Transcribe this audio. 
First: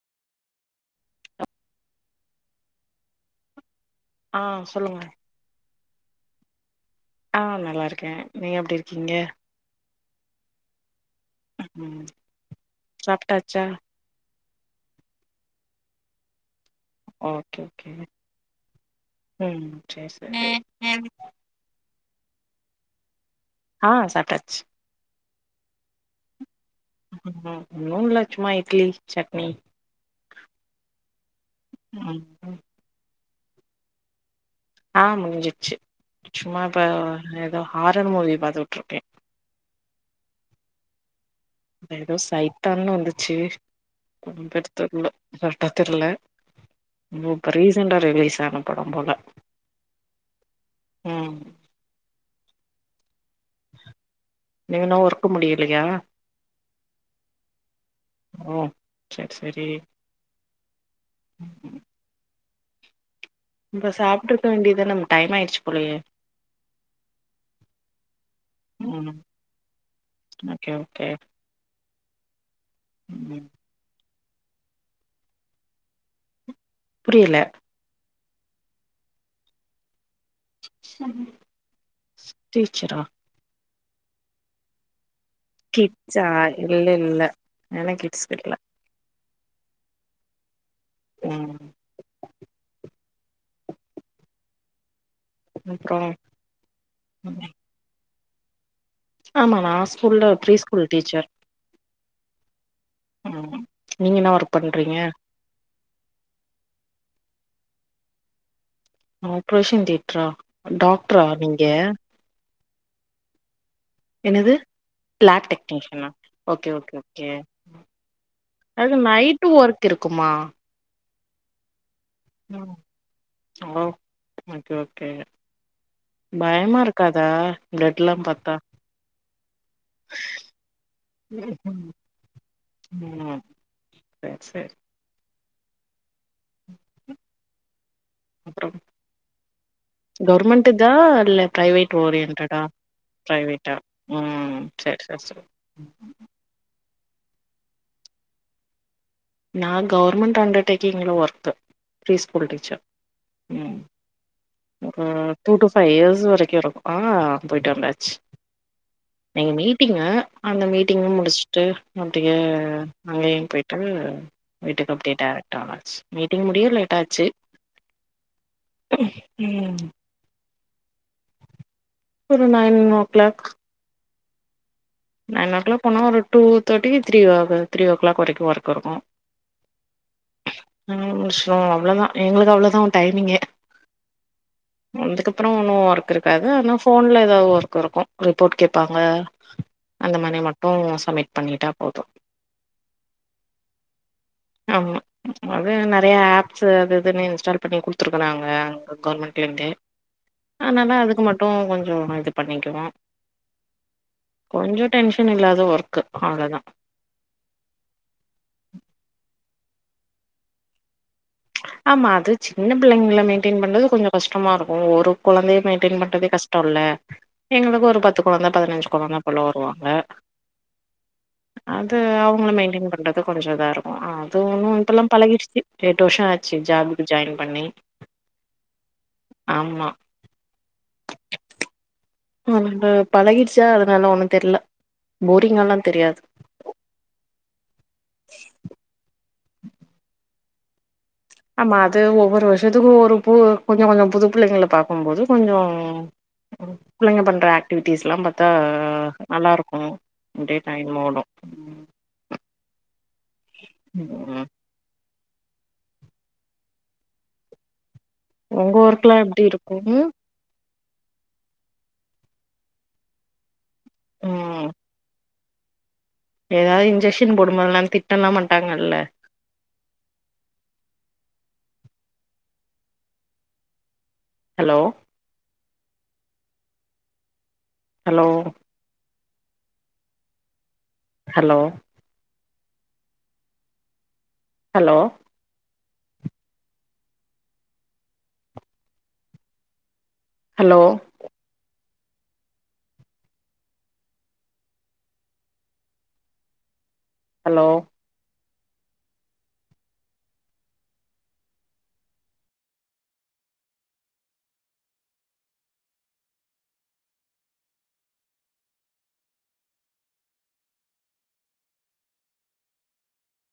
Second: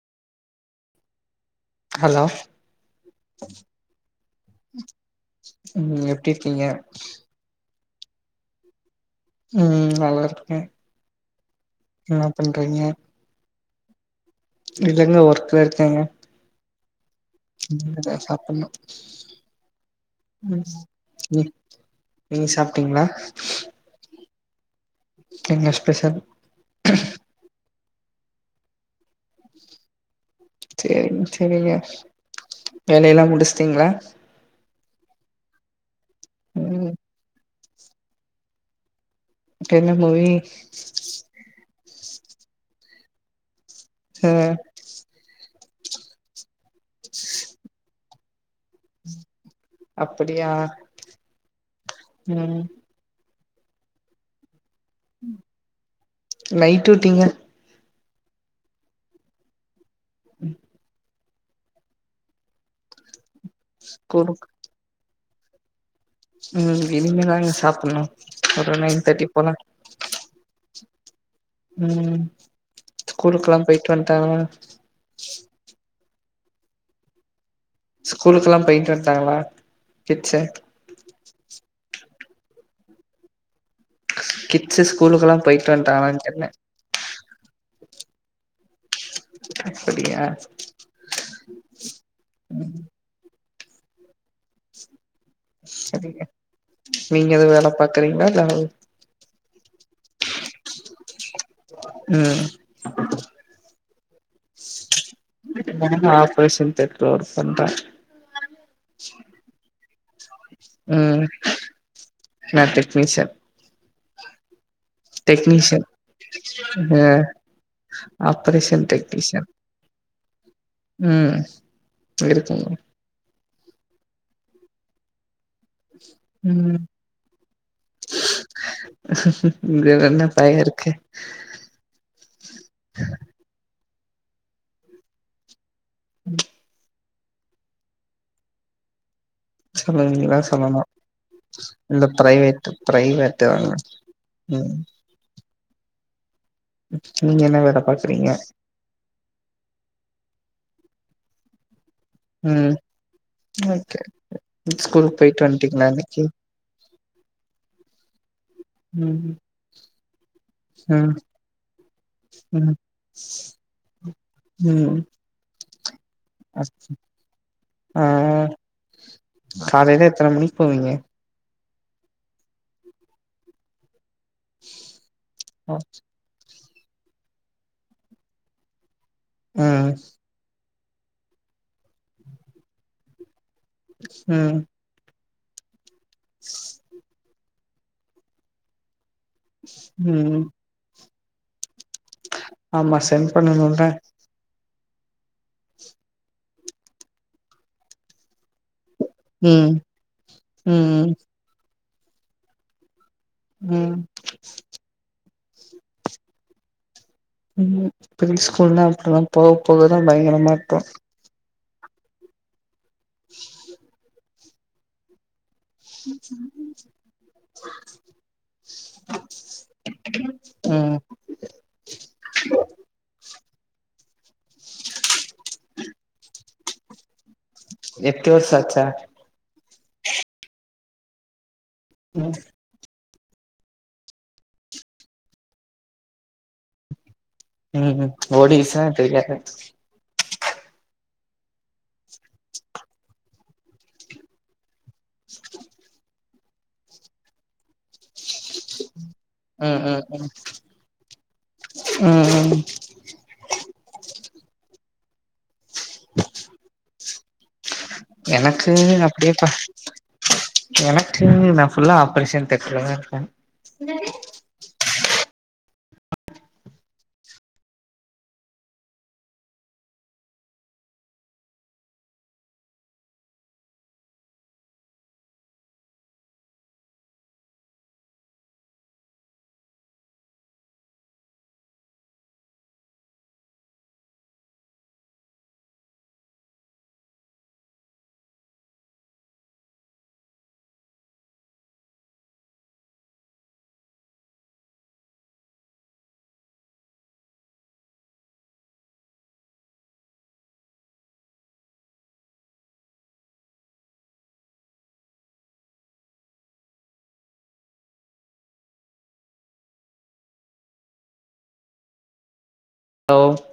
Hello ஆ சொல்லுங்க நீங்க எப்டி இருக்கீங்க ஆ நல்லாருக்கே நீங்க எப்டி இருக்கீங்க ம் நல்லா இருக்கே என்ன பண்றீங்க ச்சா இல்லங்க ஒர்க்ல இருக்கேங்க ஓகே ஓகே இனிமே தா சாப்ட்ணு ம் சேரி ம் சேரி ம் நீங்க சாப்ட்டீங்களா ஆ சாப்டாச்சு என்ன ஸ்பெஷல் ஒண்னு இல்ல சும்மா இட்லி சட்னி சேரிங்க சேரிங்க ம் வேலைல்லா முடிச்சுட்டீங்களா ஆ முடிஞ்சிடுச்சு சும்மா இப்போ ம் ஏதோ ஹாரர் மூவி பாத்துட்ருக்கே என்ன மூவி ஏதோ சைத்தான்னு வந்துச்சு ஆ தெர்ல கரெக்ட்டா தெரில இப்போ ரீசண்ட்டா ரிலீஸ் ஆன படோ அப்படியா ம் ம் ஏ இன்னும் ஒர்க் முடியலையா நைட் டியூட்டிங்க ஓ சரி சரி ம் இப்ப சாப்ட்டுருக்க ஸ்கூலுக்கு வேண்டிய தான டைம் ஆயிச்சு போலயே ம் இனிமே தாங்க சாப்டணு ஒரு நைன் ம் தேட்டி போல ஓகே ஓகே ம் ம் ஸ்கூலுக்கெல்லா போயிட்டு வந்துட்டாங்களா புரியல ஸ்கூலுக்குல்லா பேயிட்டு வந்டாங்ளா கிட்ஸு டீச்சரா கிட்ஸு ஸ்கூல்லுக்கெல்லா கிட்ஸா இல்ல இல்ல எனக் கிட்ஸ் கெடக்கல்ல அப்படியா ம் அப்றோ சரிங்க நீங்க எது வேல பாக்குறீங்ளா இல்ல ஹவ் ஆமா நா ஸ்கூல்ல ப்ரீ ஸ்கூல் டீச்சர் ம் ம் நீங்க என்னா ஒர்க் பண்றீங்க நா என்ன ஆப்ரேஷன் தேட்டர்ல ஒர்க் பண்ற ஆப்ரேஷன் தேட்ரா ம் நா டெக்னிஷன் என்னது லேப் டெக்னீஷியன் டெக்னீஷனா ஓகே ஓகே அ ஓகே ஆப்ரேஷன் அது டெக்னீஷியன் நைட்டு் ஒர்க் இருக்குமா ம் இருக்குங்க ம் ஓகே ஓகே ம் பயமா இருக்காதா ப்ளெட் லா பாத்தா வேற என்ன டையோ இருக்கு ம் செர் செர் ம் அப்றோ சொல்லுங்க நீங்கதா சொல்லனோ இந்த பிரைவேட்டு பிரைவேட்டு வாங்க ம் [inaudible] நீங்க என்ன வேல பாக்குறீங்க நா கவர்மெண்ட் அண்டர்டேக்கிங்ல ஒர்க்கு பிரீ ஸ்கூல் ம் டீச்சர் ம் ஓகே ஒரு ஸ்கூலுக்கு போயிட்டு டூ டு வந்ட்டீங்களா ஃபைவ் இன்னைக்கு இயர்ஸ் வரைக்கோ இருக்கோ ஆ போய்ட்டு வந்தாச்சு ம் இங்க மீட்டிங்கு அந்த மீட்டிங்கு ம் முடுச்சுட்டு அப்டியே ம் அங்கேயு போயிட்டு வீட்டுக்கு ம் அப்டியே டேரக்ட்டா ஆச்சு மீட்டிங் முடியு லேட் ஆச்சு ஆ ம் காலையில எத்தன மணிக் போவீங்க? ஒரு nine o'clock nine o'clock போனா ஒரு டூ தேட்டி த்ரீ த்ரீ ஓ கிளாக் வரைக்கோ ஒர்க் இருக்கோ அ ஸ் ஆ சோ அவ்ளோதா எங்களுக்கு அவ்ளோதா டைமிங்கே ம் அதுக்கப்றோ ஒன்னு ஒர்க் இருக்காது ஆனா ஃபோன்ல எதா ஒர்க் இருக்கூ ரிப்போர்ட் கேப்பாங்க அந்த மாரி ம் மட்டூ சம்மிட் பண்ணிட்டா போது ஆமா சென்ட் பண்ணணுல்ல ஆமா அது நெறைய ஆப்சு அது இதுன்னு இன்ஸ்டால் பண்ணி குடுத்துருக்கறாங்க கவுர்மெண்ட்லேருந்து ம் ஆனால ம் அதுக்கு மட்டு கொஞ்சோ இது பண்ணிக்குவோ ம் கொஞ்சோ டென்ஷன் இல்லாத ஒர்க்கு அவ்ளோதா ம் ப்ரீ ஸ்கூல்லா அப்டிதா போக போகதா பயங்கரமா இருப்போ ஆமா அது சின்ன பிள்ளைங்கல மெயின்டெயின் பண்றது கொஞ்சோ கஷ்டமா இருக்கூ ஒரு கொழந்தைய மெய்ன்டெய்ன் பண்றதே கஷ்டோல்ல எங்களுக்கு ஒரு பத்து கொழந்த பதினஞ்சு கொழந்த போல வருவாங்க ம் அது அவுங்கள மெயின்டெய்ன் பண்றது கொஞ்சொ இதா இருக்கு அது ஒன்னு இப்பல்லா பழகிருச்சு ஒரு எட்டு வர்ஷொ ஆ ச்சு ஜாபுக்கு ஜாயின் பண்ணி எட்டு வருஷோ ஆச்சா ஆமா ம் வந்து பழகிட்ச்சா அதுனால ஒன்னு தெர்ல போரிங்கால்லா தெரியாது ம் ஓடிருசுனா தெரியாது ஆமா அது ஒவ்வொரு வருஷத்துக்கு ஒரு பு கொஞ்சொ கொஞ்சொ புது புள்ளைங்கள பா க்கும்போது கொஞ்சோ புள்ளைங்க பண்ற ஆக்டிவிட்டிஸ்லா பா த்தா நல்லாருக்கு ம் ம் ம் அப்டியே டைம் ஓடு ம் ம் ம் எனக்கு உங்க ஒர்க்லா எப்டி அப்டியேப்பா இருக்கு எனக்கு நா ஃபுல்லா ஆப்ரேஷன் தேட்டர்லதா இருப்பே ம் ஏதா இன்ஜெக்ஷன் போடும்போதல்லா திட்டல்லா மாட்டாங்கல்ல hello hello hello hello hello hello hello